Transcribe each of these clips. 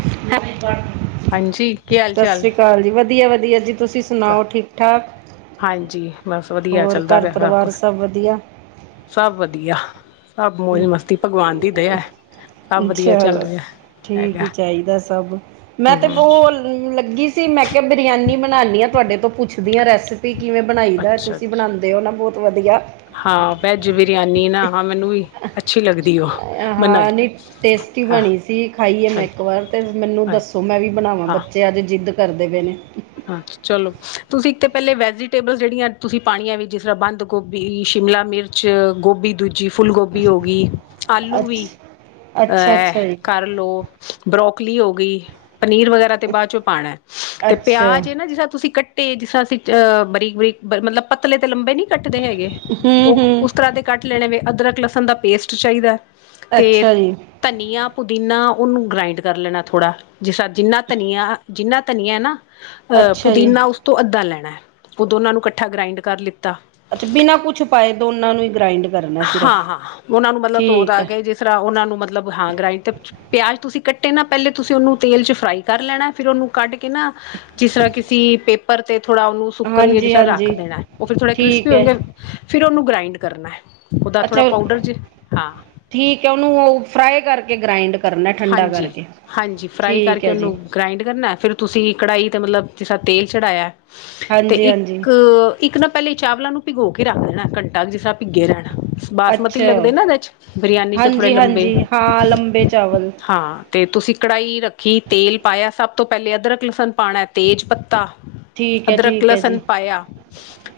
ਸਤਿ ਹਾਂਜੀ ਕੀ ਹਾਲ ਚਾਲ ਸ੍ਰੀ ਅਕਾਲ ਜੀ, ਵਧੀਆ- ਵਧੀਆ ਜੀ ਤੁਸੀ ਸੁ ਸੁਣਾਓ ਠੀਕ-ਠਾਕ। ਹਾਂਜੀ ਬਸ ਵਧੀਆ ਹੋਰ ਚੱਲਦਾ ਘਰ ਪਿਆ ਪਰਿਵਾਰ ਕੁਛ ਸਭ ਵਧੀਆ। ਸਭ ਵਧੀਆ ਸਭ ਮੌਜ ਮਸਤੀ ਭਗਵਾਨ ਦੀ ਦਇਆ ਹੈ। ਸਭ ਵਧੀਆ ਚੱਲ ਚਲੋ ਰਿਹਾ ਠੀਕ ਹੈਗਾ ਈ ਚਾਹੀਦਾ ਸਭ ਮੈ ਤੇ ਹਮ ਬੋਲ ਲੱਗੀ ਸੀ ਮੈ ਕਿਹਾ ਬਿਰਿਆਨੀ ਬਣਾਣੀ ਆ ਤੁਆਡੇ ਤੋ ਪੁੱਛਦੀ ਆ ਰੈਸਪੀ ਵੀ ਕਿਵੇ ਬਣਾਈ ਦਾ, ਅੱਛਾ ਤੁਸੀ ਬਣਾਦੇ ਹੋ ਨਾ ਬੋਤ ਵਧੀਆ। ਹਾਂ ਵੈਜ ਬਿਰਿਆਨੀ ਨਾ ਹਾਂ ਮੈਨੂੰ ਵੀ ਅੱਛੀ ਲੱਗਦੀ ਓ ਬਣਾਏ ਹਾਂ ਨਹੀਂ ਟੇਸਟੀ ਬਣੀ ਸੀ। ਖਾਈ ਆ ਮੈ ਏਕ ਵਾਰ ਤੇ ਮੈਨੂੰ ਹਾਂ ਦੱਸੋ ਮੈ ਵੀ ਬਣਾਵਾਂ ਹਾਂ ਬੱਚੇ ਅਆਜ ਜਿਦ ਕਰਦੇ ਪਏ ਨੇ ਹਾਂ ਚਲੋ ਤੁਸੀ ਇਕ ਤੇ ਪੈਲੇ ਵੈਜੀਟੇਬਲ ਜਿੜੀਆਂ ਤੁਸੀ ਪਾਣੀਆਂ ਵੀ ਜਿਸ ਰ੍ਹਾਂ ਬੰਦ ਗੋਭੀ, ਸ਼ਿਮਲਾ ਮਿਰਚ 'ਚ ਗੋਭੀ ਦੂਜੀ ਫੁੱਲ ਗੋਭੀ ਹੋ ਗਈ ਆਲੂ ਵੀ ਅੱਛਾ ਅੱਛਾ ਅਹ ਅੱਛਾ ਜੀ ਘਰ ਲੋ ਬਰੋਕਲੀ ਹੋ ਗਈ ਪਨੀਰ ਵਗੈਰਾ ਤੇ ਬਾਅਦ ਚੋ ਪਾਣੇ ਅੱਛਾ ਪਿਆਜ ਏ ਨਾ ਜਿਸਰਾ ਤੁਸੀ ਕੱਟੇ ਜਿਸਰਾ ਅਸੀ ਬਰੀਕ, ਬਰੀਕ ਮਤਲਬ ਪਤਲੇ ਤੇ ਲੰਬੇ ਨਈ ਕੱਟਦੇ ਹੈਗੇ ਹੂੰ ਓ ਹੂੰ ਉਸ ਤਰ੍ਹਾਂ ਦੇ ਕੱਟ ਲੈਣੇ ਨੇ ਅਦਰਕ ਲਸਣ ਦਾ ਪੇਸਟ ਚਾਈਦਾ ਤੇ ਅੱਛਾ ਜੀ ਧਨੀਆ, ਪੁਦੀਨਾ ਉਨੂੰ ਗਰਾਇੰਡ ਕਰ ਲੈਣਾ ਥੋੜ੍ਹਾ ਜਿਸ ਰਾਂ ਜਿੰਨਾ ਧਨੀਆ, ਜਿੰਨਾ ਧਨੀਆ ਐ ਨਾ ਅਹ ਅੱਛਾ ਜੀ ਪੁਦੀਨਾ ਉਸ ਤੋਂ ਅੱਧਾ ਲੈਣਾ ਏ ਓ ਦੋਨਾ ਨੂੰ ਕੱਠਾ ਗ੍ਰਾਇੰਡ ਕਰ ਲਿੱਤਾ ਅਛਾ ਬਿਨਾ ਕੁਛ ਪਾਏ ਦੋਨਾ ਨੂੰ ਈ ਗ੍ਰਾਇੰਡ ਕਰਨੈ ਹਾਂ- ਹਾਂ ਓਨਾਂ ਨੂੰ ਮਤਲਬ ਧੋ ਧਾ ਕੇ ਜਿਸ ਰ੍ਹਾਂ ਓਨਾ ਨੂੰ ਮਤਲਬ ਹਾਂ ਗਰਾਈਂਡ ਤੇ ਪਿਆਜ ਤੁਸੀ ਕੱਟੇ ਨਾ ਪੈਲੇ ਤੁਸੀ ਉਨੂੰ ਤੇਲ 'ਚ ਫਰਾਈ ਕਰ ਲੈਣਾ ਏ ਫਿਰ ਉਨੂੰ ਕੱਢ ਕੇ ਨਾ ਜਿਸਰ੍ਹਾ ਕਿਸੀ ਪੇਪਰ ਤੇ ਥੋੜਾ ਉਨੂੰ ਸੁੱਕਣ ਲਈ ਹਾਂਜੀ ਜ ਰੱਖ ਹਾਂਜੀ ਦੇਣਾ ਓ ਫਿਰ ਥੋੜੇ ਕ੍ਰਿਸਪੀ ਠੀਕ ਹੈ ਹੋਣਗੇ ਫਿਰ ਉਨੂੰ ਗ੍ਰਾਇੰਡ ਕਰਨਾ ਏ ਓਦਾ ਅੱਛਾ ਥੋੜ੍ਹਾ ਪਾਊਡਰ ਜੇ ਹਾਂ। ਠੀਕ ਐ ਉਨੂੰ ਓ ਫਰਾਈ ਕਰਕੇ ਗ੍ਰਇੰਡ ਕਰਨੈ ਠੰਡਾ ਕਰਕੇ ਠੀਕ ਐ ਜੀ। ਗ੍ਰਾਈੰਡ ਕਰਨੈ ਫਿਰ ਤੁਸੀ ਕੜਾਈ 'ਤੇ ਮਤਲਬ ਜਿਸਦਾ ਤੇਲ ਚੜ੍ਹਾਇਆ ਤੇ ਹਾਂਜੀ ਇਕ ਹਾਂਜੀ ਇਕ ਨਾ ਪੈਲੇ ਚਾਵਲਾਂ ਨੂੰ ਭਿਗੋ ਕੇ ਰੱਖ ਦੇਣਾ ਘੰਟਾ ਜਿਸ ਤਰ੍ਹਾਂ ਭਿਗੇ ਰੈਣ। ਬਾਸਮਤੀ ਅੱਛਾ ਲੱਗਦੇ ਨਾ ਏਦੇ 'ਚ ਬਰਿਆਨੀ ਚ ਥੋੜ੍ਹੇ ਹਾਂਜੀ ਲੰਬੇ। ਹਾਂਜੀ ਹਾਂ, ਲੰਬੇ ਚਾਵਲ ਹਾਂ, ਤੇ ਤੁਸੀਂ ਕੜਾਈ ਰੱਖੀ ਤੇਲ ਪਾਇਆ ਸਭ ਤੋਂ ਪੈਲੇ ਅਦਰਕ, ਲਸਣ ਪਾਣਾ ਏ ਤੇਜ ਪੱਤਾ। ਠੀਕ ਹੈ ਅਦਰਕ, ਠੀਕ ਹੈ ਲਸਣ ਜੀ ਪਾਇਆ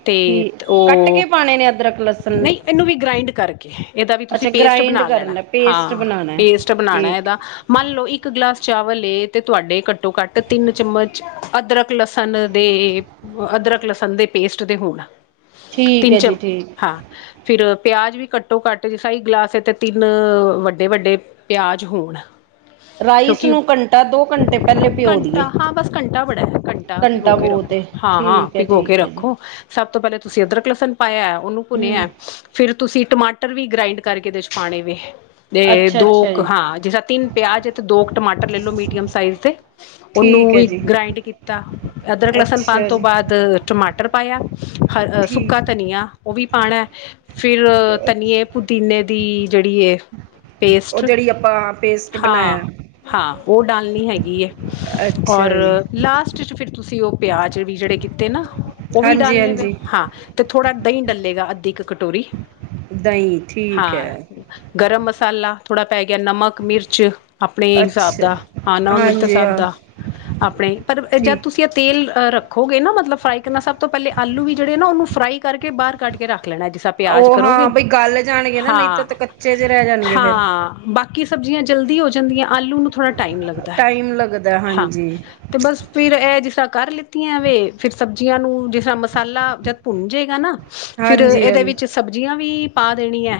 ਤੇ ਠੀਕ ਓ ਕੱਟ ਕੇ ਪਾਣੇ ਨੇ ਅਦਰਕ ਲਸਣ ਨਈ। ਏਨੂੰ ਵੀ ਗਰਾਇੰਡ ਕਰਕੇ ਇਦਾ ਵੀ ਤੁਸੀਂ ਅੱਛਾ ਪੇਸਟ ਗ੍ਰਾਇੰਡ ਬਣਾ ਲੈਣਾ ਕਰਨਾ ਹਾਂ ਪੇਸਟ ਬਣਾਉਣਾ ਪੇਸਟ ਬਣਾ ਖਾਣਾ ਠੀਕ ਏਦਾ ਮੰਨ ਲੋ ਇੱਕ ਗਲਾਸ ਚਾਵਲ ਲੇ ਤੇ ਤੁਆਡੇ ਘੱਟੋ ਘੱਟ ਤਿੰਨ ਚਮਚ ਅਦਰਕ, ਲਸਣ ਦੇ ਅਦਰਕ, ਲਸਣ ਦੇ ਪੇਸਟ ਦੇ ਹੋਣ। ਠੀਕ ਤਿੰਨ ਹੈ ਜੀ ਚਮ, ਠੀਕ ਹਾਂ। ਫਿਰ ਪਿਆਜ ਵੀ ਘਟੋ ਘੱਟ ਜੇ ਸਈ ਗਲਾਸ ਏ ਤੇ ਤਿੰਨ ਵੱਡੇ-ਵੱਡੇ ਪਿਆਜ਼ ਹੋਣ। ਹ। [inaudible] ਰਾਈਸ ਕਿਉਂਕਿ ਨੂੰ ਘੰਟਾ ਦੋ ਘੰਟੇ ਪਹਿਲੇ ਭਿਓ ਘੰਟਾ ਦੀਏ ਹਾਂ ਬਸ ਘੰਟਾ ਬੜਾ ਹੈ ਭਿਗੋ ਘੰਟਾ ਕੇ ਬੌਤ ਰੱਖੋ ਏ। ਹਾਂ, ਹਾਂ ਭਿਗੋ ਕੇ ਰੱਖੋ ਸਭ ਤੋਂ ਪੈਲੇ ਤੁਸੀਂ ਅਦਰਕ, ਲਸਨ ਪਾਇਐ ਓਨੂੰ ਹਮ ਭੁਨਿਐ। ਫਿਰ ਤੁਸੀਂ ਟਮਾਟਰ ਵੀ ਗਰਾਇੰਡ ਕਰਕੇ ਇਦੇ 'ਚ ਪਾਉਣੇ ਨੇ ਤੇ ਅੱਛਾ ਦੋ ਅੱਛਾ ਕੁ ਜੀ ਹਾਂ ਜਿਸਦਾ ਤਿੰਨ ਪਿਆਜ ਤੇ ਦੋ ਕੇ ਟਮਾਟਰ ਲੈ ਲੋ ਮੀਡੀਅਮ ਸਾਈਜ਼ ਦੇ। ਉਨੂੰ ਠੀਕ ਹੈ ਵੀ ਜੀ ਗ੍ਰਾਇੰਡ ਕੀਤਾ ਅਦਰਕ, ਲਸਣ ਪਾਣ ਅੱਛਾ ਤੋਂ ਜੀ ਬਾਅਦ ਟਮਾਟਰ ਪਾਇਆ। ਹਰ ਸੁੱਕਾ ਠੀਕ ਧਨੀਆ ਓ ਵੀ ਪਾਣੈ ਫਿਰ ਧਨੀਏ ਪੁਦੀਨੇ ਦੀ ਜੇੜੀ ਏ ਓ ਜੇੜੀ ਆਪਾਂ। ਪੇਸਟ ਹਾਂ, ਬਣਾਇਆ ਹਾਂ ਓ ਡਾਲਣੀ ਹੈਗੀ ਐ ਅੱਛਾ ਔਰ ਜੀ ਲਾਸਟ ਚ ਫਿਰ ਤੁਸੀਂ ਓ ਪਿਆਜ ਵੀ ਜੇੜੇ ਕੀਤੇ ਨਾ ਓ ਵੀ ਹਾਂਜੀ ਡਾਲ ਨੇ ਵੇ ਹਾਂਜੀ ਹਾਂ। ਤੇ ਥੋੜ੍ਹਾ ਦਹੀਂ ਡੱਲੇਗਾ ਅੱਧੀ ਕ ਕਟੋਰੀ ਦਹੀਂ ਠੀਕ ਹਾਂ। ਹੈ ਗਰਮ ਮਸਾਲਾ ਥੋੜ੍ਹਾ ਪੈ ਗਿਆ ਨਮਕ, ਮਿਰਚ। ਆਪਣੇ ਹਿਸਾਬ ਅੱਛਾ ਦਾ ਹਾਂ ਨਮਕ ਮਿਰਚ ਦੇ ਹਾਂਜੀ ਸਾਬ ਹਾਂ ਦਾ ਆਪਣੇ ਪਰ ਜਦ ਠੀਕ ਤੁਸੀਂ ਐਥ ਤੇਲ ਰੱਖੋਗੇ ਨਾ ਮਤਲਬ ਫਰਾਈ ਕਰਨਾ ਸਭ ਤੋਂ ਪੈਲੇ ਆਲੂ ਵੀ ਜੇੜੇ ਨਾ ਉਨੂੰ ਫਰਾਈ ਕਰਕੇ ਬਾਅਰ ਕੱਢ ਕੇ ਰੱਖ ਲੈਣਾ ਜਿਸ ਤਾ ਪਿਆਜ ਉਹ ਕਰੋਗੇ ਹਾਂ ਬਈ ਗਲ ਜਾਣਗੇ ਨਾ ਨਹੀਂ ਤਾਂ ਹਾਂ, ਤਾਂ ਕੱਚੇ ਜੇ ਰਹਿ ਜਾਣਗੇ ਫਿਰ ਹਾਂ। ਬਾਕੀ ਸਬਜ਼ੀਆਂ ਜਲਦੀ ਹੋ ਜਾਂਦੀਆਂ ਆਲੂ ਨੂੰ ਥੋੜ੍ਹਾ ਟਾਈਮ ਲੱਗਦੈ ਟਾਈਮ ਲੱਗਦਾ ਹਾਂ। ਹਾਂਜੀ ਅਤੇ ਬਸ ਫਿਰ ਇਹ ਜਿਸ ਤਰ੍ਹਾਂ ਕਰ ਲਿੱਤੀਆਂਵੇ ਫਿਰ ਸਬਜ਼ੀਆਂ ਨੂੰ ਜਿਸ ਤਰ੍ਹਾਂ ਮਸਾਲਾ ਜਦ ਭੁੰਨ ਜਾੇਗਾ ਨਾ। ਫਿਰ ਹਾਂਜੀ ਇਹਦੇ ਹਾਂਜੀ ਵਿੱਚ ਸਬਜ਼ੀਆਂ ਵੀ ਪਾ ਦੇਣੀ ਹੈ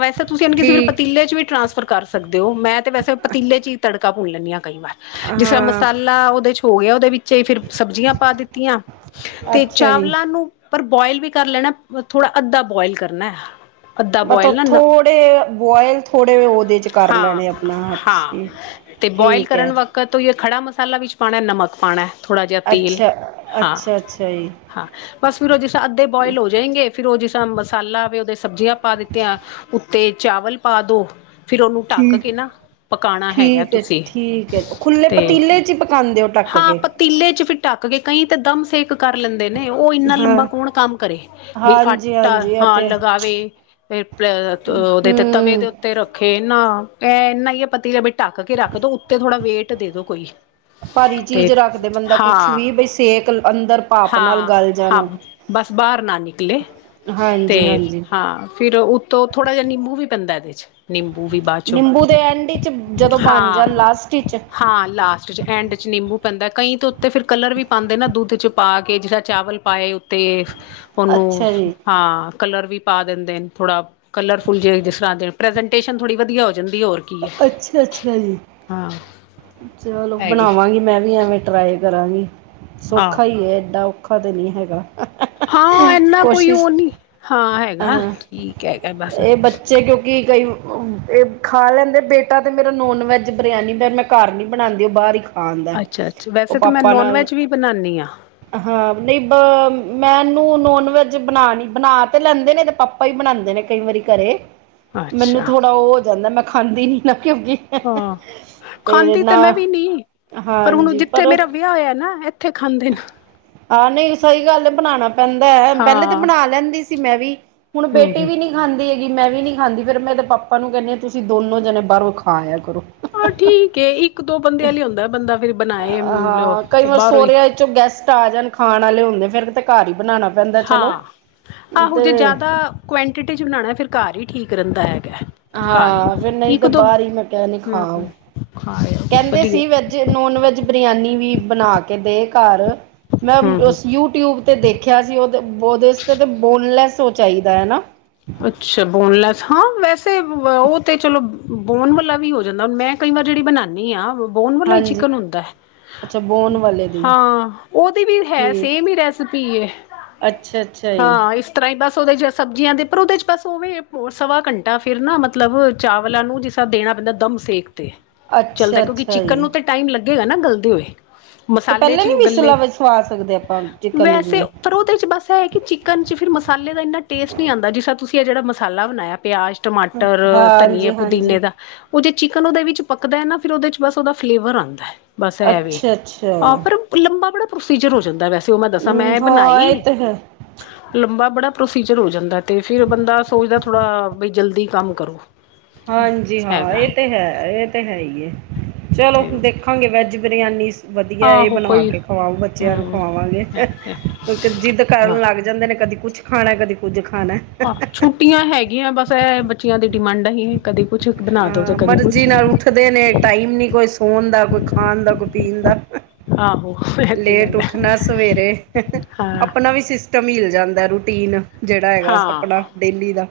ਵੈਸੇ ਤੁਸੀਂ ਕਿਸੇ ਫਿਰ ਠੀਕ ਪਤੀਲੇ ਚ ਵੀ ਟ੍ਰਾਂਸ। ਕਰ ਸਕਦੇ ਹੋ ਮੈਂ ਤੇ ਵੈਸੇ ਪਤੀਲੇ ਚ ਹੀ ਤੜਕਾ ਭੁੰਨ ਲੈਂਦੀ ਹਾਂ ਕਈ ਵਾਰ ਜਿਸ ਤਰ ਹਾਂ ਮਸਾਲਾ ਉਹਦੇ ਚ। ਧੋ ਗਿਆ ਉਹਦੇ ਵਿੱਚ ਫਿਰ ਸਬਜ਼ੀਆਂ ਪਾ ਦਿੱਤੀਆਂ ਤੇ ਅੱਛਾ ਜੀ ਚਾਵਲਾਂ ਨੂੰ। ਪਰ ਬੁਆਇਲ ਵੀ ਕਰ ਲੈਣਾ ਥੋੜ੍ਹਾ ਅੱਧਾ ਬੁਆਇਲ ਕਰਨਾ ਹਾ। ਮਤਲਬ ਥੋੜੇ ਬੋਇਲ ਥੋੜੇ ਉਹਦੇ ਚ। ਕਰ ਹਾਂ ਲੈਣੇ ਆਪਣਾ ਹਾਂ ਅੱਛੀ ਤੇ ਬੋਆਇਲ ਠੀਕ ਹੈ ਕਰਨ ਵਕ। ਪ ਧੋਈਏ ਖੜਾ ਮਸਾਲਾ ਵਿੱਚ ਪਾਣਾ ਨਮਕ ਪਾਣਾ ਹੈ। ਥੋੜਾ ਜਿਹਾ ਤੇਲ ਅੱਛਾ ਹਾਂ ਅੱਛਾ ਅੱਛਾ ਜੀ ਹਾਂ ਬਸ ਫਿਰ ਉਹ ਜ ਅੱਧੇ ਬੋਇਲ ਹੋ ਜਾਏਗੇ। ਫਿਰ ਉਹ ਜਿਸ ਸਾ ਮਸਾਲਾ ਆਵੇ ਉਹਦੇ ਸਬਜ਼ੀਆਂ ਪਾ ਦਿੱਤੀਆਂ ਉੱਤੇ ਚਾਵਲ ਪਾ ਦੋ। ਫਿਰ ਉਹਨੂੰ ਢੱਕ ਠੀਕ ਕੇ ਨਾ ਪਕਾਣਾ ਹੈਗਾ ਠੀਕ ਹੈ। ਤੁਸੀਂ ਠੀਕ ਹੈ। ਖੁੱਲੇ ਤੇ ਪਤੀਲੇ ਚ ਹੀ ਪਕਾਂ ਦੇ ਹੋ। ਢੱਕ ਹਾਂ ਕੇ। ਪਤੀਲੇ ਚ ਫੇਰ ਢੱਕ ਕੇ ਕਈ ਤੇ ਦਮ ਸੇਕ ਕਰ ਲੈਂਦੇ ਨੇ ਉਹ ਇੰਨਾ ਹਾਂ ਲੰਬਾ ਕੌਣ ਕੰਮ ਕਰੇ। ਬਈ ਹਾਂਜੀ ਆਟਾ ਹਾਂਜੀ ਇਹ ਹਾਂ ਤੇ ਲਗਾਵੇ ਫੇ ਉਹਦੇ ਤੇ ਤਵੇ ਹਮ ਦੇ ਉੱ। ਤੇ ਰੱਖੇ ਨਾ ਇਹ ਇਨਾ ਹੀ ਹੈ। ਪਤੀ ਲ ਢੱਕ ਕੇ ਰੱਖ ਦੋ ਉੱਤੇ ਥੋੜਾ ਵੇਟ ਦੇ ਦੋ ਕੋਈ। ਭਾਰੀ ਤੇ ਚੀਜ਼ ਰੱਖਦੇ ਬੰਦਾ ਹਾਂ ਕੁਛ ਵੀ ਬਈ ਸੇਕ ਅੰਦਰ ਭਾਪ ਨਾਲ ਹਾਂ ਗਲ ਹਾਂ ਜਾਣੋ। ਬਸ ਬਾਹਰ ਨਾ ਨਿਕਲੇ ਤੇ ਹਾਂਜੀ ਹਾਂਜੀ ਹਾਂ ਫਿਰ। ਤ ਉਹ ਥੋੜਾ ਜਿਹਾ ਨਿੰਬੂ ਵੀ ਪੈਂਦਾ ਇਹਦੇਚ। ਨਿੰਬੂ ਵੀ ਬਾਚੋ ਨਿੰਬੂ ਦੇ ਐਂਡ ਚ ਜਦੋਂ ਬਣ ਹਾਂ ਜਾਣ ਲਾਸਟ ਵਿੱਚ ਹਾਂ ਲਾਸਟ ਚ ਐਂਡ। ਨਿੰਬੂ ਪੈਂਦਾ ਕਈ ਤਾਂ ਉੱਤੇ ਫਿਰ ਕਲਰ ਵੀ ਪਾਂਦੇ ਨਾ ਦੁੱਧ ਚ ਪਾ ਕੇ ਜੇੜਾ ਚਾਵਲ ਪਾਏ ਉੱਤੇ। ਉਹਨੂੰ ਅੱਛਾ ਜੀ ਹਾਂ ਕਲਰ ਵੀ ਪਾ ਦਿੰਦੇ ਨੇ ਥੋੜਾ ਕਲਰਫੁਲ ਜੇ ਜਿਸ ਤਰ੍ਹਾਂ ਦੇ ਪ੍ਰਜੈਂਟ। ਟੇਸ਼ਨ ਥੋੜੀ ਵਧੀਆ ਹੋ ਜਾਂਦੀ ਹੋਰ। ਅੱਛਾ ਅੱਛਾ ਜੀ। ਹਾਂ। ਚਲੋ ਹੈਗੀ ਬਣਾਵਾਂਗੀ ਮੈਂ ਵੀ ਐਵੇਂ ਟਰਾਈ ਕਰਾਂਗੀ ਆਹ ਸੌਖਾ ਹੈ ਏਡਾਖ। ਔਖਾ ਤਾਂ ਨਹੀਂ ਹੈਗਾ। ਹਾਂ ਏਨਾ ਕੋਈ ਕੋਸ਼ਿਸ਼ ਉਹ ਨੀ ਹਾਂ ਹੈਗਾ ਅਹ ਠੀਕ ਹੈਗਾ ਬਸ। ਕੀ ਕਹਿਏ ਖਾ ਲੈਂਦੇ ਬੇਟਾ ਤਾਂ ਮੇਰਾ ਨੋਨ ਵੈੱਜ ਬਰਿਆਨੀ ਪਰ। ਮੈਂ ਘਰ ਨਹੀਂਬਣਾਂਦੀ ਉਹ ਬਾਹਰ ਹੀ ਖਾ ਆਂਦਾ ਅੱਛਾ ਅੱਛਾ ਉਹ ਵੈਸੇ ਤਾਂ ਮੈਂ ਪਾਪਾ ਨੋਨ ਨਾਲ। ਵੈਜ ਵੀ ਬਣਾਉਂਦੀ ਹਾਂ ਹਾਂ ਨਹੀਂ ਬ ਮੈਨੂੰ ਨੋਨ ਵੈਜ ਬਣਾਣੀ ਬਣਾ ਤੇ ਲੈਂਦੇ ਨੇ ਤੇ ਪਾਪਾ ਹੀ ਬਣਾਂਦੇ ਨੇ ਕਈ ਵਾਰੀ ਘਰੇ। ਮੈਨੂੰ ਅੱਛਾ ਥੋੜਾ ਉਹ ਹੋ ਜਾਂਦਾ। ਮੈਂ ਖਾਂਦੀ ਨਈ ਨਾ ਕਿਉਕਿ ਹਾਂ। ਖਾਂਦੀ ਤੇ ਮੈਂ ਵੀ ਨੀ ਪਰ ਹੁਣ ਹਾਂਜੀ ਜਿੱਥੇ ਪਰ ਮੇਰਾ ਵਿਆਹ ਹੋਇਆ ਨਾ। ਇੱਥੇ ਖਾਂਦੇ ਨੇ। ਆਹ ਨਹੀਂ ਸਹੀ ਗੱਲ ਬਣਾਣਾ ਪੈਂਦਾ ਹੈ। ਪਹਿਲੇ ਤਾਂ ਹਾਂ ਬਣਾ ਲੈਂਦੀ ਸੀ ਮੈਂ ਵੀ। ਹੁਣ ਹੂੰ ਬੇਟੀ ਹੂੰ ਵੀ ਨੀ। ਖਾਂਦੀ ਹੈ ਗੀ ਮੈਂ ਵੀ ਨੀ ਖਾਂਦੀ ਫੇਰ ਮੈ ਏ ਦੈ ਪਾਪਾ ਨੂੰ ਕੈਂਦੀ ਹਾਂ। ਤੁਸੀਂ ਦੋਨੋ ਜਣੇ ਬਾਹਰੋਂ ਖਾ ਆਇਆ ਕਰੋ। ਹਾਂ ਠੀਕ ਏ ਇੱਕ ਦੋ ਬੰਦੇਿਆਂ ਲ ਈ ਹੀ ਹੁੰਦਾ ਬੰਦਾ ਫਿਰ ਬਣਾਏ ਤੇ ਬਾਰੋਂ ਹੀ ਜੋ ਗੈਸਟ ਆ ਜਾਣ ਖਾਣ ਵਾਲੇ ਹੁੰਦੇ ਫੇਰ ਤੇ ਘਰ ਹੀ ਬਣਾਣਾ। ਹਾਂ ਆਹੋ ਜੇ ਜਾਦਾ ਕੁਆਂਟਿਟੀ 'ਚ ਬਣਾਣਾ ਫੇਰ ਘਰ ਹੀ ਠੀਕ ਰੈਂਦਾ ਹੈਗਾ। ਘਰ ਹਾਂ ਫੇਰ ਨਹੀਂ ਇੱਕ ਤੇ ਦੋ ਬਾਹਰ ਹੀ ਮੈਂ ਕਹਨੀ ਖਾ ਆਓ। ਹੂੰ ਖਾਇਆ ਕਹਿੰਦੇ ਵਧੀਆ ਸੀ ਨੋਨ ਵੈਜ ਬਰਿਆਨੀ ਵੀ ਬਣਾ ਕੇ ਦੇ ਘਰ। ਮੈਂ ਹੂੰ ਹੂੰ ਯੂ ਟਯੂਬ ਤੇ ਦੇਖਿਆ ਸੀ। ਉਹ ਉਹਦੇ ਇਚ ਤਾਂ ਬੋਨਲੈਸ ਉਹ ਚਾਈਦਾ ਹਨਾ। ਅੱਛਾ ਬੋਨਲੈਸ ਹਾਂ ਵੈਸੇ ਉਹ ਤੇ ਚਲੋ ਬੋਨ ਵਾਲਾ ਵੀ ਹੋ ਜਾਂਦਾ ਹੈ। ਮੈਂ ਕਈ ਵਾਰ ਜਿਹੜੀ ਬਣਾਣੀ ਆਂ ਬੋਨਵਾਲਾ ਈ ਹਾਂਜੀ ਚਿਕਨ ਹੁੰਦਾ ਐ। ਅੱਛਾ ਬੋਨ ਵਾਲੇ ਦੀ ਹਾਂ, ਉਹਦੀ ਵੀ ਹੈ ਠੀਕ ਸੇਮ ਈ ਰੈਸਪੀ ਐ। ਅੱਛਾ, ਅੱਛਾ ਜੀ। ਟਰਾਈ ਪਾਸ ਉਹਦੇ ਇਚ ਸਬਜ਼ੀਆਂ ਦੇ ਪਰ ਉਹਦੇ ਚ ਬਸ ਉਹਵੇ ਸਵਾ ਘੰਟਾ ਫੈਰ ਨਾ ਮਤਲਬ ਚਾਵਲਾਂ ਨੂੰ ਜਿਸ ਤਰਾਂ ਦੇਣਾ ਪੈਂਦਾ ਦਮ ਸੇਕ ਤੇ। ਚੱਲਦਾ ਅੱਛਾ ਕਿਉਂਕਿ ਅੱਛਾ ਚਿਕਨ ਜੀ ਨੂੰ ਤੇ ਟਾਈਮ ਲੱਗੇਗਾ ਨਾ ਗਲਦੇ ਹੋਏ। ਤੇ ਮਸਾਲੇ ਪਹਿਲਾਂ ਚ ਈ ਨੀ ਉਹ ਗੱਲੇ ਵਿਸਲਾ ਵਸਵਾ ਸਕਦੇ ਆਪਾਂ ਚਿਕਨ ਨੂੰ ਵੈਸੇ ਜਿਵੇਂ ਊਪਰੋ ਉਹਦੇ ਚ ਬਸ ਸਾ ਐ ਕਿ ਚਿਕਨ ਚ ਫਿਰ ਮਸਾਲੇ ਦਾ ਇੰਨਾ ਟੇਸਟ ਨੀਂ ਆਂਦਾ। ਜਿਸ ਤਰਾਂ ਤੁਸੀਂ ਇਹ ਜਿਹੜਾ ਮਸਾਲਾ ਬਣਾਇਆ। ਪਿਆਜ ਟਮਾਟਰ ਧਨੀਏ ਹਾਂਜੀ ਪੁਦੀਨੇ ਹਾਂਜੀ ਦਾ ਉਹ ਜੇ ਚਿਕਨ ਉਹਦੇ ਵਿੱਚ ਪੱਕਦਾ ਓ ਨਾ। ਫੇਰ ਉਹਦੇ ਚ ਬਸ ਉਹਦਾ ਫਲੇਵਰ ਆਂਦਾ ਐ। ਬਸ ਐ ਵੇ ਅੱਛਾ ਅੱਛਾ ਆਹ ਪਰ ਲੰਬਾ ਬੜਾ ਪ੍ਰੋਸੀਜਰ ਹੋ ਜਾਂਦਾ। ਵੈਸੇ ਉਹ ਮੈਂ ਦੱਸਾਂ। ਹਮ ਮੈਂ ਹਾਂ ਬਣਾਈ ਇਹ ਤੇ ਹੈ ਲੰਬਾ ਬੜਾ ਪ੍ਰੋਸੀਜਰ ਹੋ ਜਾਂਦਾ। ਤੇ ਫੈਰ ਬੰਦਾ ਸੋਚਦਾ ਥੋੜਾ ਬਈ ਜਲਦੀ ਕੰਮ ਕਰੋ। ਹਾਂਜੀ, ਹਾਂ ਹੈਗਾ ਇਹ ਤੇ ਹੈ, ਇਹ ਤੇ ਹੈ ਈ ਏ। ਚਲੋ ਤੇ ਦੇਖਾਂਗੇ ਵੈਜ ਬਿਰਯਾਨੀਸ ਵਧੀਆ ਇਹ ਆਹੋ ਬਣਾਵਾ ਕੋਈ ਕੇ ਖਵਾਓ ਬੱਚਿਆਂ ਨੂੰ ਹੂੰ ਖਵਾਵਾਂਗੇ। ਹੈ ਤੇ ਜਿੱਦ ਹਾਂ। ਕਰਨ ਲੱਗ ਜਾ ਏਨਾ ਨੇ ਕਦੀ ਕੁਛ ਖਾਣਾ, ਕਦੀ ਕੁੱਝ ਖਾਣਾ। ਆ ਛੁੱਟੀਆਂ ਹੈਗੀਆਂ ਬਸ ਇਹ ਬੱਚਿਆਂ ਦੀ ਡਿਮਾਂਡਾਂ ਹੀ ਕਦੇ ਕੁਛ ਬਣਾ ਦੋ ਤੇ ਹਾਂ, ਕਦੇ ਮਰਜ਼ੀ ਕੁਛ ਨਾਲ ਉੱਠਦੇ ਨੇ ਟਾਈਮ ਨ੍ਹੀਂ ਕੋਈ ਸੌਣ ਦਾ, ਕੋਈ ਖਾਣ ਦਾ, ਕੋਈ ਪੀਣ ਦਾ। ਆਹੋ। ਇਹ ਤੇ ਲੇਟ ਗੱਲ ਹੈ ਉੱਠਣਾ ਸਵੇਰੇ, ਹਾਂ। ਆਪਣਾ ਵੀ ਸਿਸਟਮ ਹਿਲ ਜਾਂਦਾ। ਰੂਟੀਨ ਜਿਹੜਾ ਹੈਗਾ ਹਾਂ ਸਪਡਾ ਡੇਲੀ ਦਾ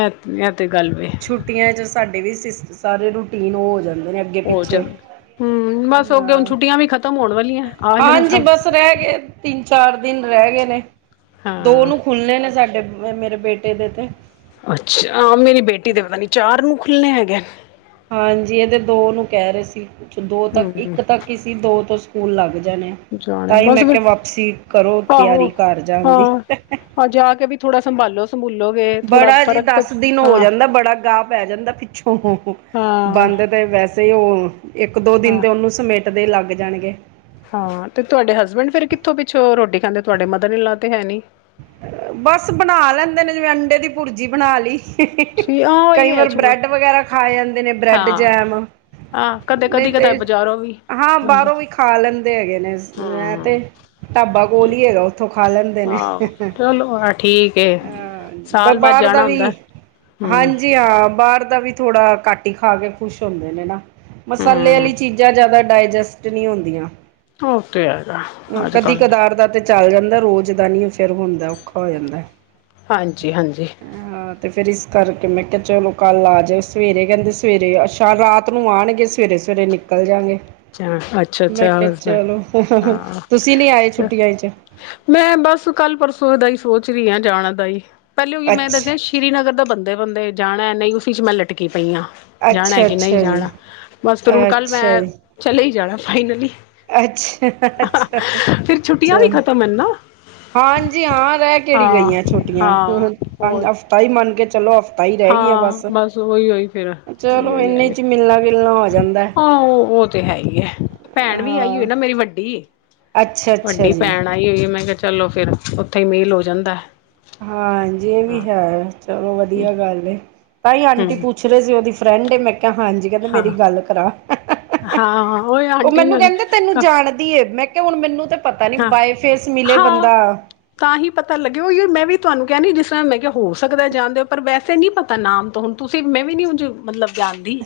ਇਹ ਇਹ ਤੇ ਗੱਲ ਵੇ ਛੁ ਛੁਟੀਆਂ ਚ ਸਾਡੇ ਵੀ ਸਿਸ ਸਾਰੇ ਰੂਟੀਨ ਉਹ ਹੋ ਜਾਂਦੇ ਨੇ। ਅੱਗੇ ਹੋ ਪਿੱਛੇ ਚੱਲ ਹਂ, ਬਸ ਅੱਗੇ ਹੁਣ ਹਾਂ ਛੁੱਟੀਆਂ ਵੀ ਖਤਮ ਹੋਣ ਵਾਲੀ ਹਾਂਜੀ, ਬਸ ਰਹਿ ਗਏ, ਤਿੰਨ-ਚਾਰ ਦਿਨ ਰਹਿ ਗਏ ਨੇ। ਦੋ ਹਾਂ। ਨੂੰ ਖੁੱਲਣੇ ਨੇ ਸਾਡੇ ਮੇਰੇ ਬੇਟੇ ਦੇ ਤੇ। ਅੱਛਾ ਆਹ ਮੇਰੀ ਬੇਟੀ ਦੇ ਪਤਾ ਨ੍ਹੀਂ ਚਾਰ ਨੂੰ ਖੁੱਲਨੇ ਹੈਗੇ। ਹਾਂਜੀ ਇਹਦੇ ਦੋ ਨੂੰ ਕਹਿ ਰਹੇ ਸੀ, ਦੋ ਤੱਕ ਹੂੰ। ਇੱਕ ਤੱਕ ਈ ਸੀ ਦੋ ਤੋਂ ਸਕੂਲ ਲੱਗ ਜਾਣੇ। ਜਾਣੇ ਤਾਂ ਈ ਬਸ ਮੈਂ ਫਿਰ ਕਿਹਾ, ਵਾਪਸੀ ਕਰੋ ਆਹੋ ਤਿਆਰੀ ਘਰ ਜਾਣ ਹਾਂ ਦੀ। ਜਾ ਕੇ ਵੀ ਥੋੜਾ ਸੰਭਾਲੋ। ਭੂਲੋਗੇ। ਬੜਾ ਜੀ, ਦਸ ਦਿਨ ਹੋ ਜਾਂਦਾ ਬੜਾ ਗਾਹ ਪੈ ਜਾਂਦਾ ਪਿੱਛੋਂ। [unintelligible] ਹਾਂ ਬੰਦ ਤੇ ਵੈਸੇ ਉਹ ਇੱਕ-ਦੋ ਦਿਨ ਹਾਂ ਤੇ ਉਹਨੂੰ ਸਮੇਟਦੇ ਲੱਗ ਜਾਣਗੇ। ਹਾਂ ਤੇ ਤੁਹਾਡੇ ਹਸਬੈਂਡ ਫੇਰ ਕਿੱਥੋਂ ਪਿੱਛੋਂ ਰੋਟੀ ਖਾਂਦੇ? ਤੁਹਾਡੇ ਮਦਰ ਇਨ ਲਾ ਤੇ ਹੈ ਨੀ। ਬਸ ਬਣਾ ਲੈਂਦੇ ਨੇ ਜਿਵੇਂ ਅੰਡੇ ਦੀ ਭੁਰਜੀ ਬਣਾ ਲਈ। ਸੀ ਆਹ ਕਈ ਉਹੀ ਹੈ ਵਾਰ ਛੋੜ ਬ੍ਰੈਡ ਵਗੈਰਾ ਖਾ ਜਾਂਦੇ ਨੇ, ਬਰੈਡ ਹਾਂ ਜੈਮ। ਆਹ ਕਦੇ ਨਈਂ ਕਦੀ ਤੇ ਕਦਾ ਬਾਜ਼ਾਰੋਂ ਵੀ ਹਾਂ ਬੰਦਾ ਬਾਹਰੋਂ ਵੀ ਖਾ ਲੈਂਦੇ ਹੈਗੇ ਨੇ, ਇਹ ਹਮ ਤੇ ਢਾਬਾ ਕੋਲੀ ਏਗਾ ਉੱਥੋਂ ਖਾ ਲੈਂਦੇ ਨੇ। ਆਹੋ ਚਲੋ ਆਹ ਠੀਕ ਏ ਹਾਂਜੀ ਸਾਲ ਬਾਅਦ ਬਾਹਰ ਦਾ ਜਾਣਾ ਵੀ ਹੁੰਦਾ। ਹਮ ਹਾਂਜੀ ਹਾਂ, ਬਾਹਰ ਦਾ ਵੀ ਥੋੜਾ ਘੱਟ ਈ ਖਾ ਕੇ ਖੁਸ਼ ਹੁੰਦੇ ਨੇ ਨਾ। ਮਸਾਲੇ ਹਮ ਆਲੀ ਚੀਜ਼ਾਂ ਜਿਆਦਾ ਡਾਇਜਸਟ ਨ੍ਹੀਂ ਹੁੰਦੀਆਂ। ਓ ਤੇ ਹੈਗਾ, ਕਦੀ ਅਜ-ਕਲ। ਕਦਾਰ ਦਾ ਤੇ ਚੱਲ ਜਾਂਦਾ ਰੋਜ਼ ਦਾ ਨੀ ਫਿਰ ਹੁੰਦਾ, ਔਖਾ ਹੋ ਜਾਂਦਾ। ਹਾਂਜੀ ਹਾਂਜੀ ਹਾਂ ਤੇ ਫਿਰ ਇਸ ਕਰਕੇ ਮੈਂ ਕਿਹਾ ਚਲੋ ਕੱਲ ਆ ਜਾਓ ਸਵੇਰੇ, ਕਹਿੰਦੇ ਸਵੇਰੇ ਅੱਛਾ ਰਾਤ ਨੂੰ ਆਣਗੇ। ਸਵੇਰੇ-ਸਵੇਰੇ ਨਿਕਲ ਜਾਂਗੇ ਅੱਛਾ ਅੱਛਾ ਮੈਂ ਅੱਛਾ ਕਿਹਾ ਹਸਬੈਂਡ ਚਲੋ ਹਾਂ ਤੁਸੀਂ ਨ੍ਹੀਂ ਆਏ ਛੁੱਟੀਆਂ ਇਚ? ਮੈਂ ਬਸ ਕੱਲ ਪਰਸੋਂ ਇਹਦਾ ਹੀ ਸੋਚ ਰਹੀ ਹਾਂ ਜਾਣ ਦਾ ਹੀ, ਪਹਿਲੇ ਉਹੀ ਮੈਂ ਦੱਸਿਆ। ਅੱਛਾ ਸ੍ਰੀਨਗਰ ਦਾ ਬੰਦੇ ਬੰਦੇ ਜਾਣਾ ਨਹੀਂ ਉਸ ਚ ਮੈਂ ਲਟਕੀ ਪਈ ਹਾਂ। ਜਾਣਾ ਅੱਛਾ ਕਿ ਨਹੀਂ ਅੱਛਾ ਜੀ ਜਾਣਾ ਬਸ ਫਿਰ ਹੁਣ ਕੱਲ ਅੱਛਾ ਮੈਂ ਜੀ ਚਲੇ ਹੀ ਜਾਣਾ ਫਾਈਨਲੀ। ਅੱਛਾ ਅੱਛਾ ਅੱਛਾ ਫਿਰ ਛੁੱਟੀਆਂ ਵੀ ਚਲ। ਖਤਮ ਹਨ ਨਾ ਹਾਂਜੀ ਹਾਂ ਰਹਿ ਕੇੜੀ ਹਾਂ ਗਈਆਂ ਛੋਟੀਆਂ ਹਾਂ ਹੁਣ ਹੋਰ ਹਫਤਾ ਹੀ ਮੰਨ ਕੇ ਚਲੋ ਹਫ। ਪਤਾ ਹੀ ਰਹਿ ਗਈ ਆ ਹਾਂ ਬਸ ਉਹੀ ਉਹੀ ਫਿਰ ਚਲੋ ਇਨੇ ਚ ਮਿਲਣਾ ਗਲਣਾ ਹੋ ਜਾਂਦਾ। ਹ ਉਹ ਤੇ ਹੈ ਹੀ ਹੈ ਭੈਣ ਵੀ ਆਈ ਹੋਈ ਹਾਂ ਨਾ ਮੇਰੀ ਵੱਡੀ ਅੱਛਾ ਅੱਛਾ ਵੱਡੀ ਜੀ ਭੈਣ ਆਈ। ਹੋਈ ਮੈਂ ਕਿਹਾ ਚਲੋ ਫਿਰ ਉੱਥੇ ਹੀ ਮੀਂਲ ਲੋ ਜਾਂਦਾ। ਹਾਂਜੀ ਇਹ ਵੀ ਹਾਂ ਹੈ ਚਲੋ ਵਧੀਆ ਗੱਲ ਹੈ, ਤਾਂ ਹੀ ਹਮ ਆਂਟੀ ਪੁ। ਪੁਛ ਰਹੇ ਸੀ ਉਹਦੀ ਫਰੈਂਡ ਏ ਮੈਂ ਕਿਹਾ ਹਾਂਜੀ। ਕਹਿੰਦੇ ਹਾਂ ਮੇਰੀ ਗੱਲ ਕਰਾ ਹਾਂ ਉਹਹੀ ਉਹ ਆਂਟੀ ਮੈਨੂੰ ਨਾਲ ਕਹਿੰਦੇ ਤੈਨੂੰ ਜਾਣ। ਮੈਂ ਕਿਹਾ ਹੁਣ ਮੈਨੂੰ ਤਾਂ ਪਤਾ ਨੀ ਹਾਂ ਬਾਏ ਫੇਸ ਮਿਲੇ ਹਾਂ ਬੰਦਾ। ਤਾਂ ਹੀ ਪਤਾ ਲੱਗੇ ਉਹ ਹੀ। ਤੁਹਾਨੂੰ ਕਿਹਾ ਨੀ ਜਿਸ ਤਰ੍ਹਾਂ ਮੈਂ ਕਿਹਾ ਹੋ ਸਕਦਾ ਜਾਂਣਦੇ ਹੋ ਪਰ ਵੈਸੇ ਨੀ ਪਤਾ ਨਾਮ ਤਾਂ ਹੁਣ ਤੁਸੀਂ ਮੈਂ ਵੀ ਨੀ ਹ। ਮਤਲਬ ਜਾਣਦੀ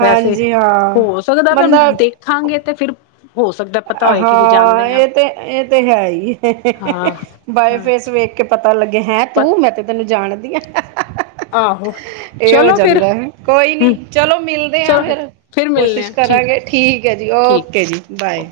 ਵੈਸੇ ਹਾਂਜੀ ਹਾਂ ਹੋ ਸਕਦਾ ਬੰਦਾ ਤੁਹਾਨੂੰ ਦੇਖ। ਖਾਂਗੇ ਤੇ ਫਿਰ ਹੋ ਸਕਦਾ। ਪਤਾ ਹੋਏ ਕਿ ਵੀ ਹਾਂ ਜਾਂਦੇ ਆ ਇਹ ਤੇ। ਇਹ ਤੇ ਹੈ ਹੀ। ਹਾਂ ਬਏ ਹਾਂ ਫੇਸ ਵੇਖ ਕੇ ਪਤਾ ਲੱਗੇ ਹੈਂ ਪ ਤੂੰ, ਮੈਂ ਤ। ਤੈਨੂੰ ਜਾਣਦੀ ਹੈ। ਆਹੋ। ਇਹ ਹੋ ਚਲੋ ਫਿਰ ਜਾਂਦਾ ਹੈ। ਕੋਈ ਨੀ, ਹਮ ਚਲੋ ਮਿਲਦੇ ਹਾਂ ਫਿਰ ਕੋਸ਼ਿਸ਼ ਕਰਾਂਗੇ ਠੀਕ ਹੈ ਜੀ, ਓਕੇ। ਠੀਕ ਓਕੇ ਜੀ। ਬਾਏ।